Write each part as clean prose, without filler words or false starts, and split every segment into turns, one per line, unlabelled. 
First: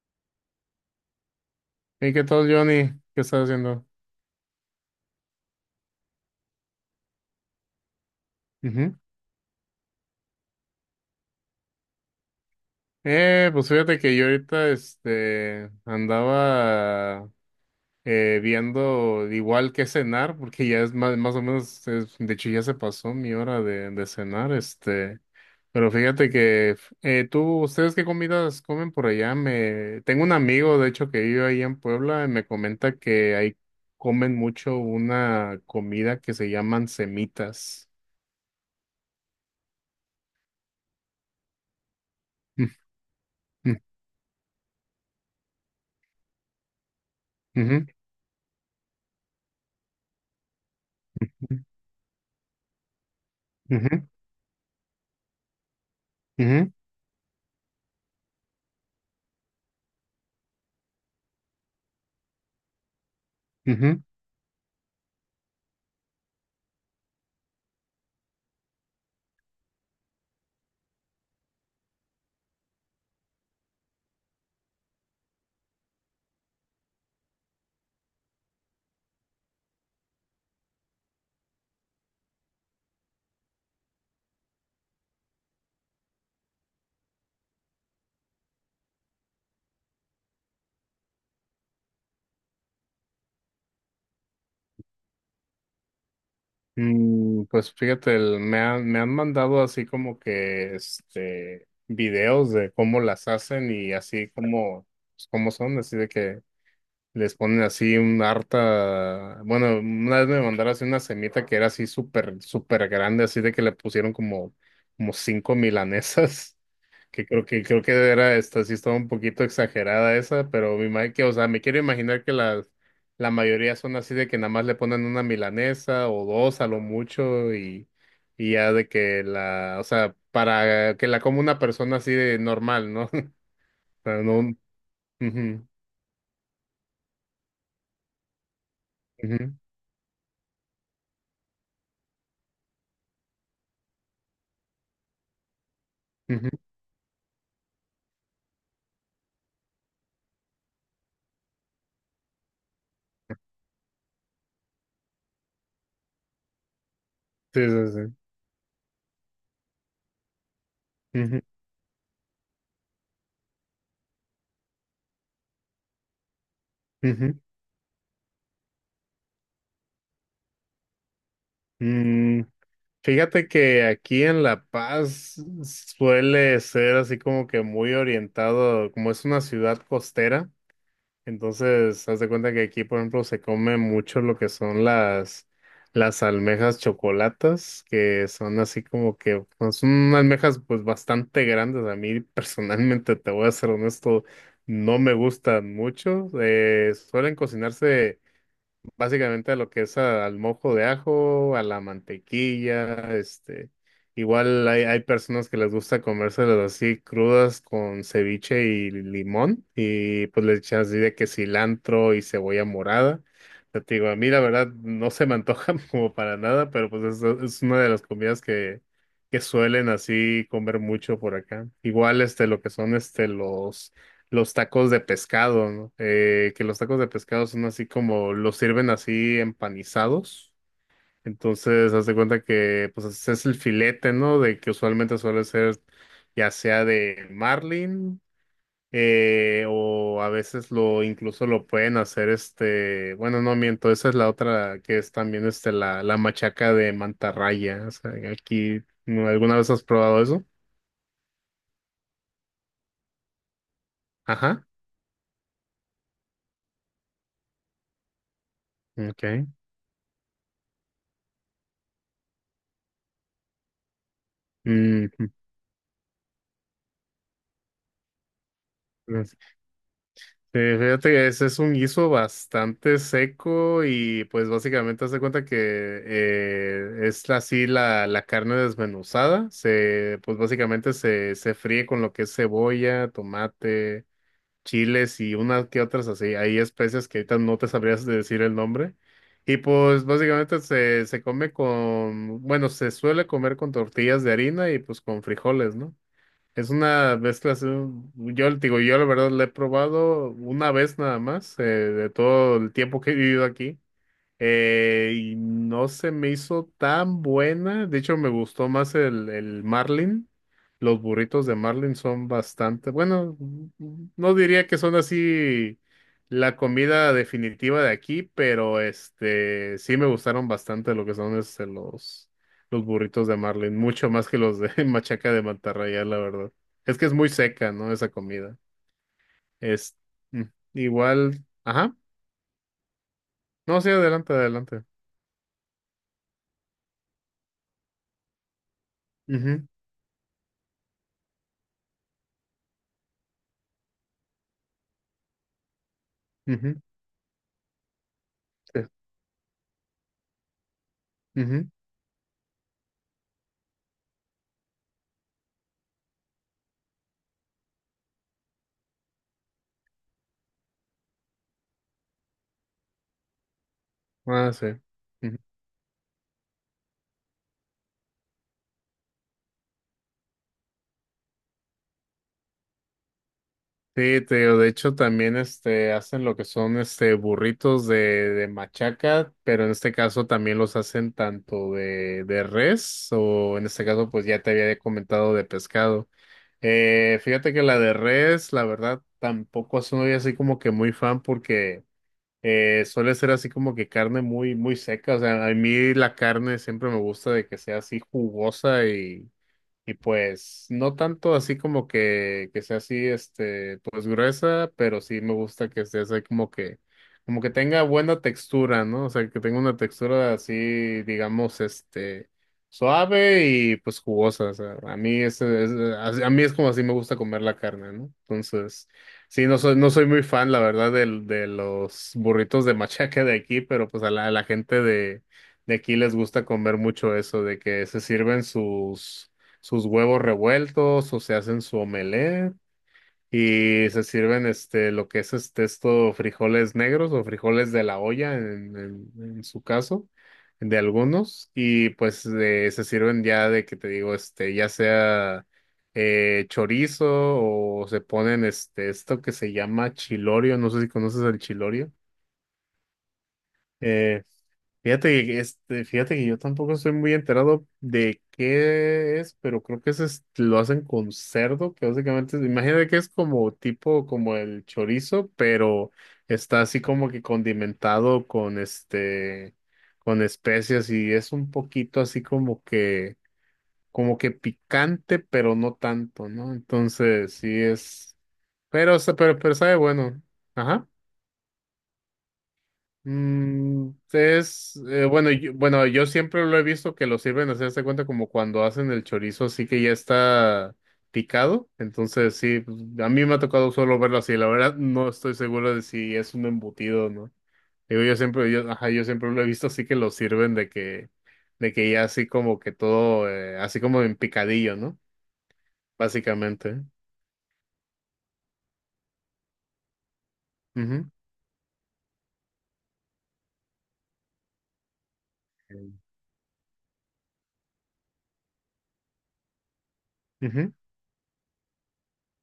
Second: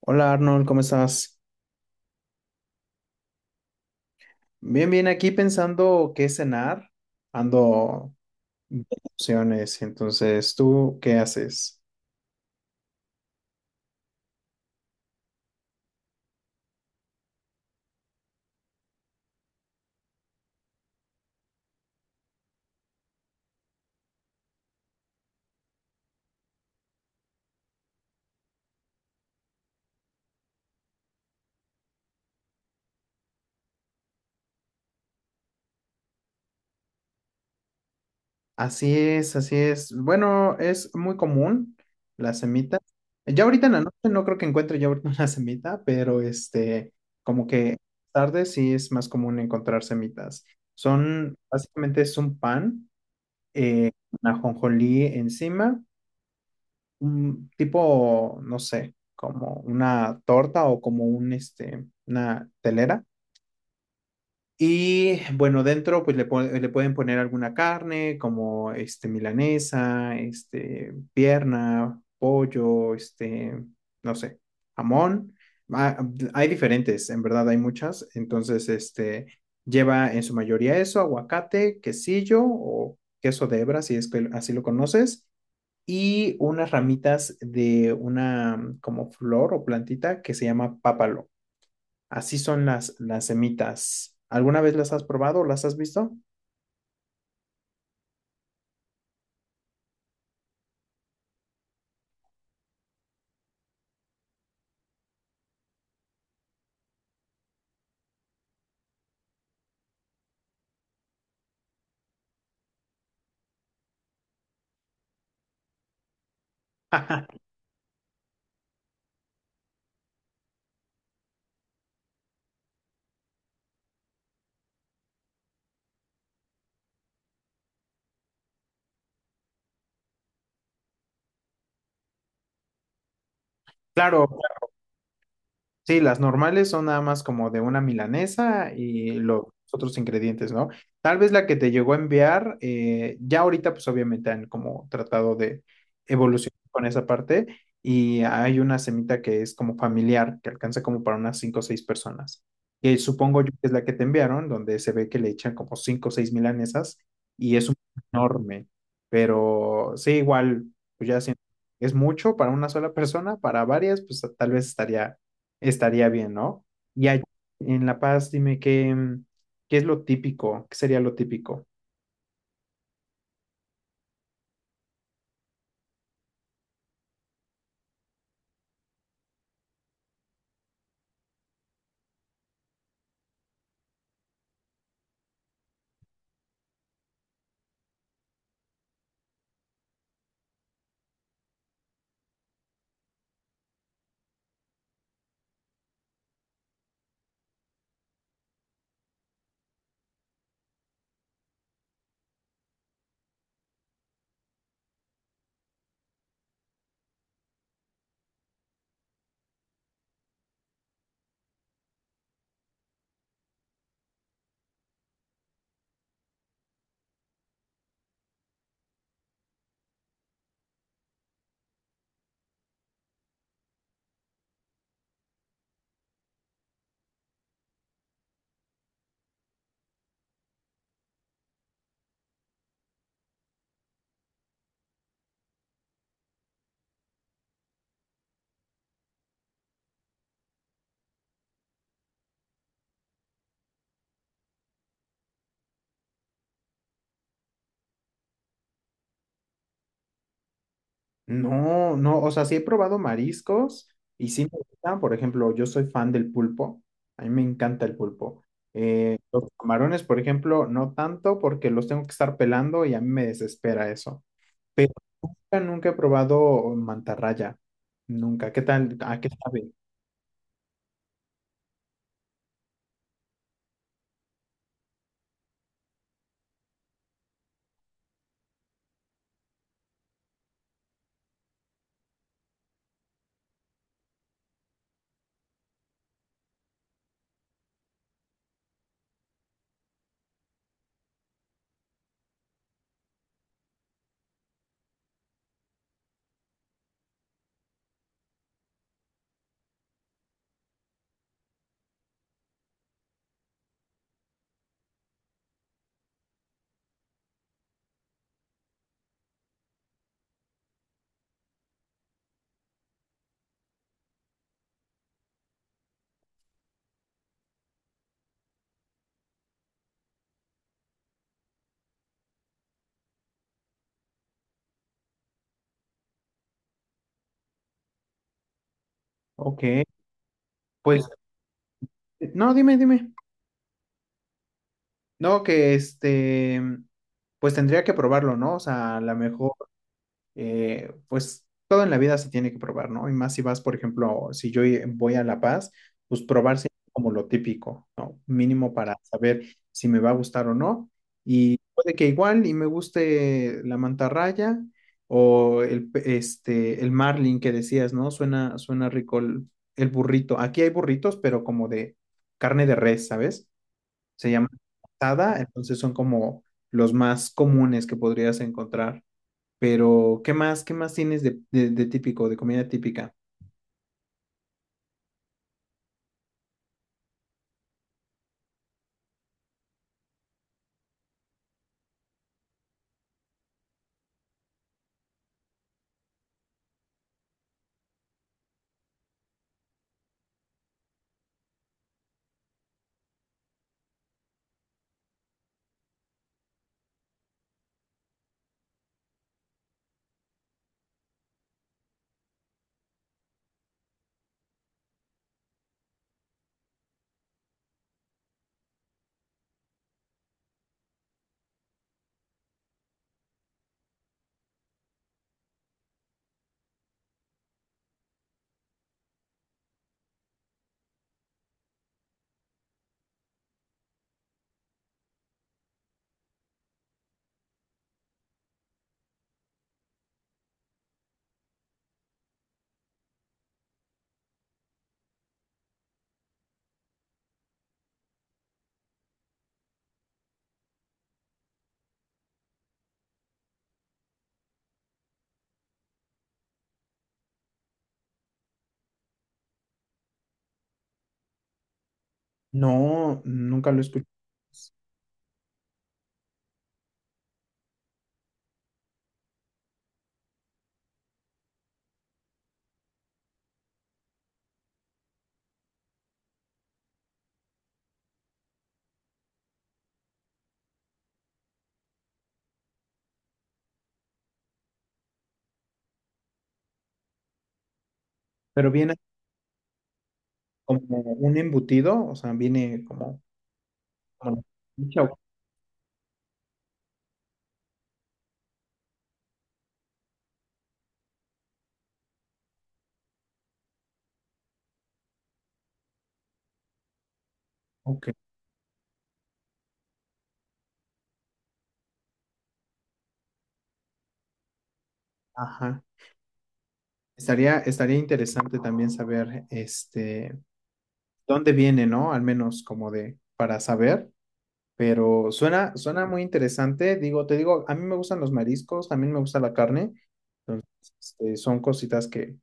Hola Arnold, ¿cómo estás?
¿Y qué tal, Johnny? ¿Qué estás haciendo?
Bien, bien, aquí pensando qué cenar, ando
Ujú.
opciones. Entonces, ¿tú qué haces?
Pues fíjate que yo ahorita andaba viendo igual que cenar, porque ya es más o menos, de hecho ya se pasó mi hora de cenar, pero fíjate que tú, ¿ustedes qué comidas comen por allá? Tengo un amigo, de hecho, que vive ahí en Puebla y me comenta que ahí comen mucho una comida que se llaman semitas.
Así es, así es. Bueno, es muy común la
Ujú,
semita. Ya ahorita en la noche no creo que encuentre yo ahorita una semita, pero como que
ujú,
tarde sí es más común encontrar semitas. Son, básicamente es un pan,
ujú, ujú,
una ajonjolí encima
ujú.
un tipo, no sé, como una torta o como un, una telera.
Ujú.
Y bueno, dentro pues le, le pueden poner alguna carne como milanesa, pierna, pollo, este, no sé, jamón. Ah, hay diferentes, en verdad hay muchas. Entonces, lleva en su mayoría eso, aguacate, quesillo o queso de hebra, si es que así lo conoces, y unas ramitas de una como flor o plantita que se llama pápalo. Así son las semitas. ¿Alguna vez las has probado o las has visto?
Mm, pues fíjate, me han mandado así como que videos de cómo las hacen y así como, pues, cómo son, así de que les ponen así un harta, bueno, una vez me mandaron así una semita que era así súper grande, así de que le pusieron como, como cinco milanesas. Que creo que era esta, sí estaba un poquito exagerada esa, pero me imagino que, o sea, me quiero imaginar que las la mayoría son así de que nada más le ponen una milanesa o dos a lo mucho, y ya de que o sea, para que la coma una persona así de normal, ¿no? Pero
Claro.
no, ujú,
Sí, las normales son nada más como de una milanesa y los
ujú,
otros ingredientes, ¿no? Tal vez la que te llegó a enviar, ya ahorita pues obviamente han como tratado de
ujú,
evolucionar con esa parte, y hay una semita que es como familiar, que alcanza como para unas cinco o seis personas, que supongo yo que es la que te enviaron, donde se ve que le echan como cinco o seis milanesas y
sí,
es un
sí,
enorme. Pero sí, igual, pues ya
sí,
siento,
ujú,
es mucho para una sola persona; para varias, pues tal vez estaría bien, ¿no? Y allá
ujú.
en La Paz, dime qué, mm, qué es lo típico, qué sería lo típico.
Mm, fíjate que aquí en La Paz suele ser así como que muy orientado, como es una ciudad costera. Entonces, haz de cuenta que aquí, por ejemplo, se come mucho lo que son las almejas chocolatas, que son así como que, pues, son almejas pues bastante grandes. A mí personalmente, te voy a ser honesto, no me gustan mucho. Suelen cocinarse. Básicamente a lo que es al mojo de ajo, a la mantequilla, igual hay personas que les gusta comérselas así crudas con ceviche y limón y pues le echan así de que cilantro y cebolla morada. Pero te digo, a mí la verdad no se me antoja como para nada, pero pues es una de las comidas que suelen así comer mucho por acá. Igual lo que son los tacos de pescado, ¿no? Que los tacos de pescado son así como, los sirven así empanizados. Entonces, haz de cuenta que, pues, es el filete, ¿no? De que usualmente suele ser ya sea de marlin, o a veces incluso lo pueden hacer bueno, no miento, esa es la otra que es también la machaca de mantarraya. O sea, aquí, ¿no? ¿Alguna vez has probado eso?
No, no, o sea, sí he probado mariscos y sí me
Ajá.
gustan, por ejemplo, yo soy fan del pulpo, a mí me encanta el pulpo. Los
Okay.
camarones, por ejemplo, no tanto porque los tengo que estar pelando y a mí me desespera eso. Pero
Mm,
nunca he probado mantarraya, nunca. ¿Qué tal? ¿A
mm.
qué sabe?
Sí, fíjate que ese es un guiso bastante seco y pues básicamente hace cuenta que es así la carne desmenuzada, pues básicamente se fríe con lo que es cebolla, tomate, chiles y unas que otras así, hay especias que ahorita no te sabrías de decir el nombre, y pues básicamente se come con, bueno, se suele comer con tortillas de harina y pues con frijoles, ¿no? Es una mezcla así, yo le digo, yo la verdad la he probado una vez nada más, de todo el tiempo que he vivido aquí. Y no se me hizo tan buena. De hecho, me gustó más el Marlin. Los burritos de Marlin son bastante, bueno, no diría que son así la comida definitiva de aquí, pero sí me gustaron bastante lo que son los burritos de Marlin, mucho más que los de Machaca de Mantarraya, la verdad. Es que es muy seca, ¿no? Esa comida.
Ok,
Es mm,
pues,
igual, ajá.
no, dime, dime.
No, sí, adelante, adelante.
No, que pues tendría que probarlo, ¿no? O sea, a lo mejor,
Ujú,
pues todo en la vida se tiene que probar, ¿no? Y más si vas, por ejemplo, si yo voy a La Paz, pues probar siempre
ujú.
como lo típico, ¿no? Mínimo para saber si me va a gustar o no. Y
Ujú.
puede que igual y me guste la mantarraya o el, el marlin que decías, ¿no? Suena, suena rico el burrito. Aquí hay burritos, pero como de carne de res, ¿sabes? Se llama
Ah, sí. Ujú.
asada, entonces son como los más comunes que podrías encontrar. Pero, ¿qué más? ¿Qué más tienes de, de típico, de comida típica?
Sí, te digo, de hecho también hacen lo que son burritos de machaca, pero en este caso también los hacen tanto de res o en este caso pues ya te había comentado de pescado. Fíjate que la de res, la verdad, tampoco soy así como que muy fan porque suele ser así como que carne muy seca. O sea, a mí la carne siempre me gusta de que sea así jugosa, y Y pues no tanto así como que sea así, pues gruesa, pero sí me gusta que esté así como que tenga buena textura, ¿no? O sea, que tenga una textura así, digamos, suave y pues jugosa. O sea, a mí es como así me gusta comer la carne, ¿no? Entonces, sí, no soy muy fan, la verdad, de los burritos de machaca de aquí, pero pues a a la gente de aquí les gusta comer mucho eso, de que se sirven sus huevos revueltos o se hacen su omelette, y se sirven este lo que es este esto frijoles negros o frijoles de la olla en su caso de algunos, y pues se sirven ya de que te digo ya sea chorizo o se ponen este esto que se llama chilorio. No sé si conoces el chilorio.
No, nunca lo escuché,
Eh, fíjate que yo tampoco estoy muy enterado de qué es, pero creo que lo hacen con cerdo, que básicamente, imagínate que es como tipo como el chorizo, pero está así como que condimentado con con especias, y es un poquito así como que picante, pero no tanto, ¿no? Entonces, sí es,
pero viene
pero, sa- pero sabe bueno.
como
Ajá.
un embutido, o sea, viene como...
Mm,
como la salchicha.
bueno, yo siempre lo he visto que lo sirven, así hazte cuenta como cuando hacen el chorizo, así que ya está picado. Entonces, sí, pues, a mí me ha tocado solo verlo así. La verdad, no estoy seguro de si es un embutido o no. Digo,
Ok,
yo siempre lo he visto así que lo sirven de que ya así como que todo, así como en picadillo, ¿no?
ajá.
Básicamente.
Estaría, estaría interesante también saber,
Ujú.
dónde viene, ¿no? Al menos como de, para saber, pero suena, suena muy interesante. Digo, te digo, a mí me gustan los mariscos, también me gusta la carne.
Ujú,
Este, son cositas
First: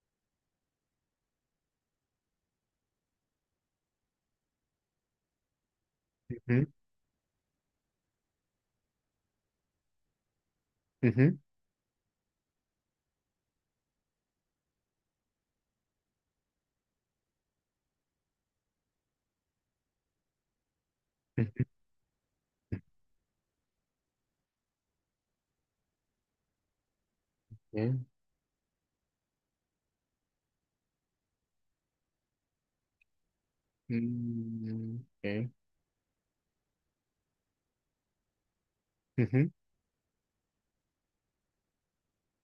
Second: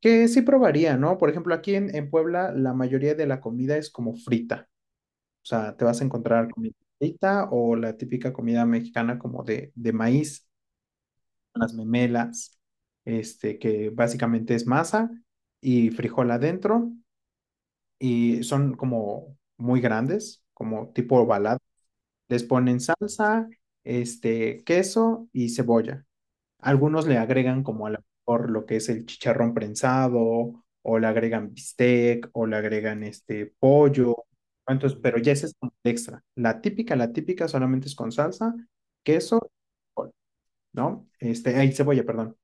que sí probaría, ¿no? Por ejemplo, aquí en Puebla la mayoría de la comida es como frita. O sea, te vas a encontrar
ujú,
comida frita o la típica comida mexicana como de maíz,
ujú,
las memelas, que básicamente es masa y frijol adentro, y son como muy grandes, como tipo ovalado.
ujú,
Les ponen salsa, queso y cebolla. Algunos le agregan como a lo
ok.
mejor lo que es el chicharrón prensado, o le agregan bistec, o le agregan pollo. Entonces,
Mm,
pero ya ese
ok.
es como el extra. La típica solamente es con salsa,
Ujú,
queso, col, ¿no? Este, ay, cebolla, perdón.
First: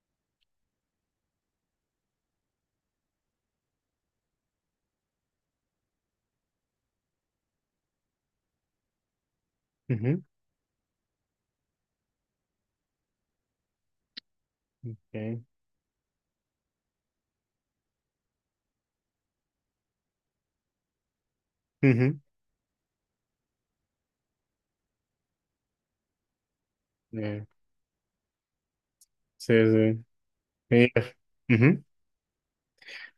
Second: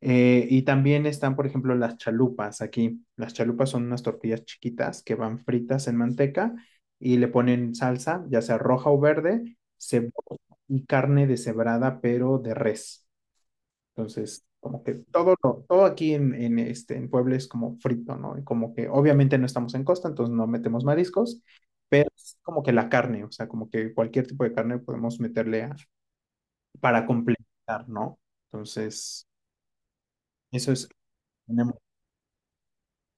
Y también están, por ejemplo, las chalupas aquí. Las chalupas son unas tortillas chiquitas que van fritas en manteca, y le ponen salsa, ya sea roja o verde,
ujú,
cebolla y carne deshebrada, pero de res. Entonces, como que
ok.
todo aquí en, en Puebla es como frito, ¿no? Y como que obviamente no estamos en costa, entonces no metemos mariscos, pero
Ujú,
es como que la carne, o sea, como que cualquier tipo de carne podemos meterle para
eh,
complementar, ¿no? Entonces, eso es...
sí. Y,
tenemos,
ujú.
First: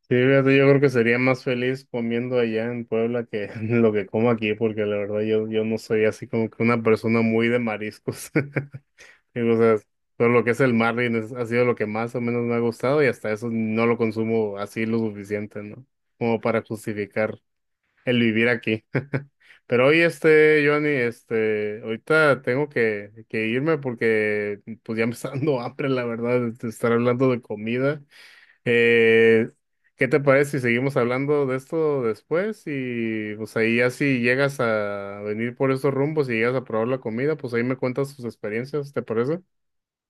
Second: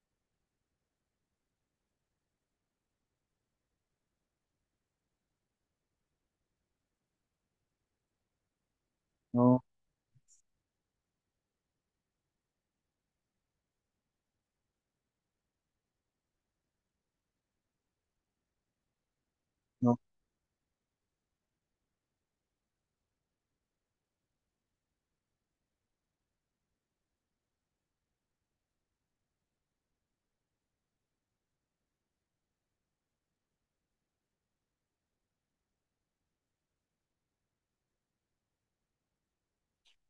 Sí, fíjate, yo creo que sería más feliz comiendo allá en Puebla que lo que como aquí, porque la verdad yo no soy así como que una persona muy de mariscos. Digo, o
no,
sea, todo lo que es el mar ha sido lo que más o menos me ha gustado, y hasta eso no lo consumo así lo suficiente, ¿no? Como para justificar el vivir aquí. Pero
no.
hoy, Johnny, ahorita tengo que irme porque pues ya me está dando hambre, la verdad, de estar hablando de comida. Eh, ¿Qué te parece si seguimos hablando de esto después? Y pues ahí ya si llegas a venir por estos rumbos y llegas a probar la comida, pues ahí me cuentas tus experiencias, ¿te parece?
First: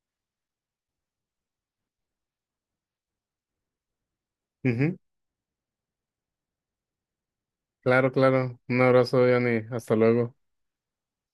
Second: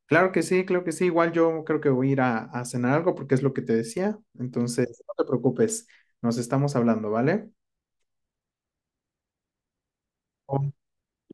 Claro que sí, claro que sí. Igual yo creo que voy a ir a cenar algo porque es lo que te decía.
Ujú.
Entonces, no te preocupes, nos estamos hablando, ¿vale?
Claro, claro. Un abrazo, Johnny. Hasta luego.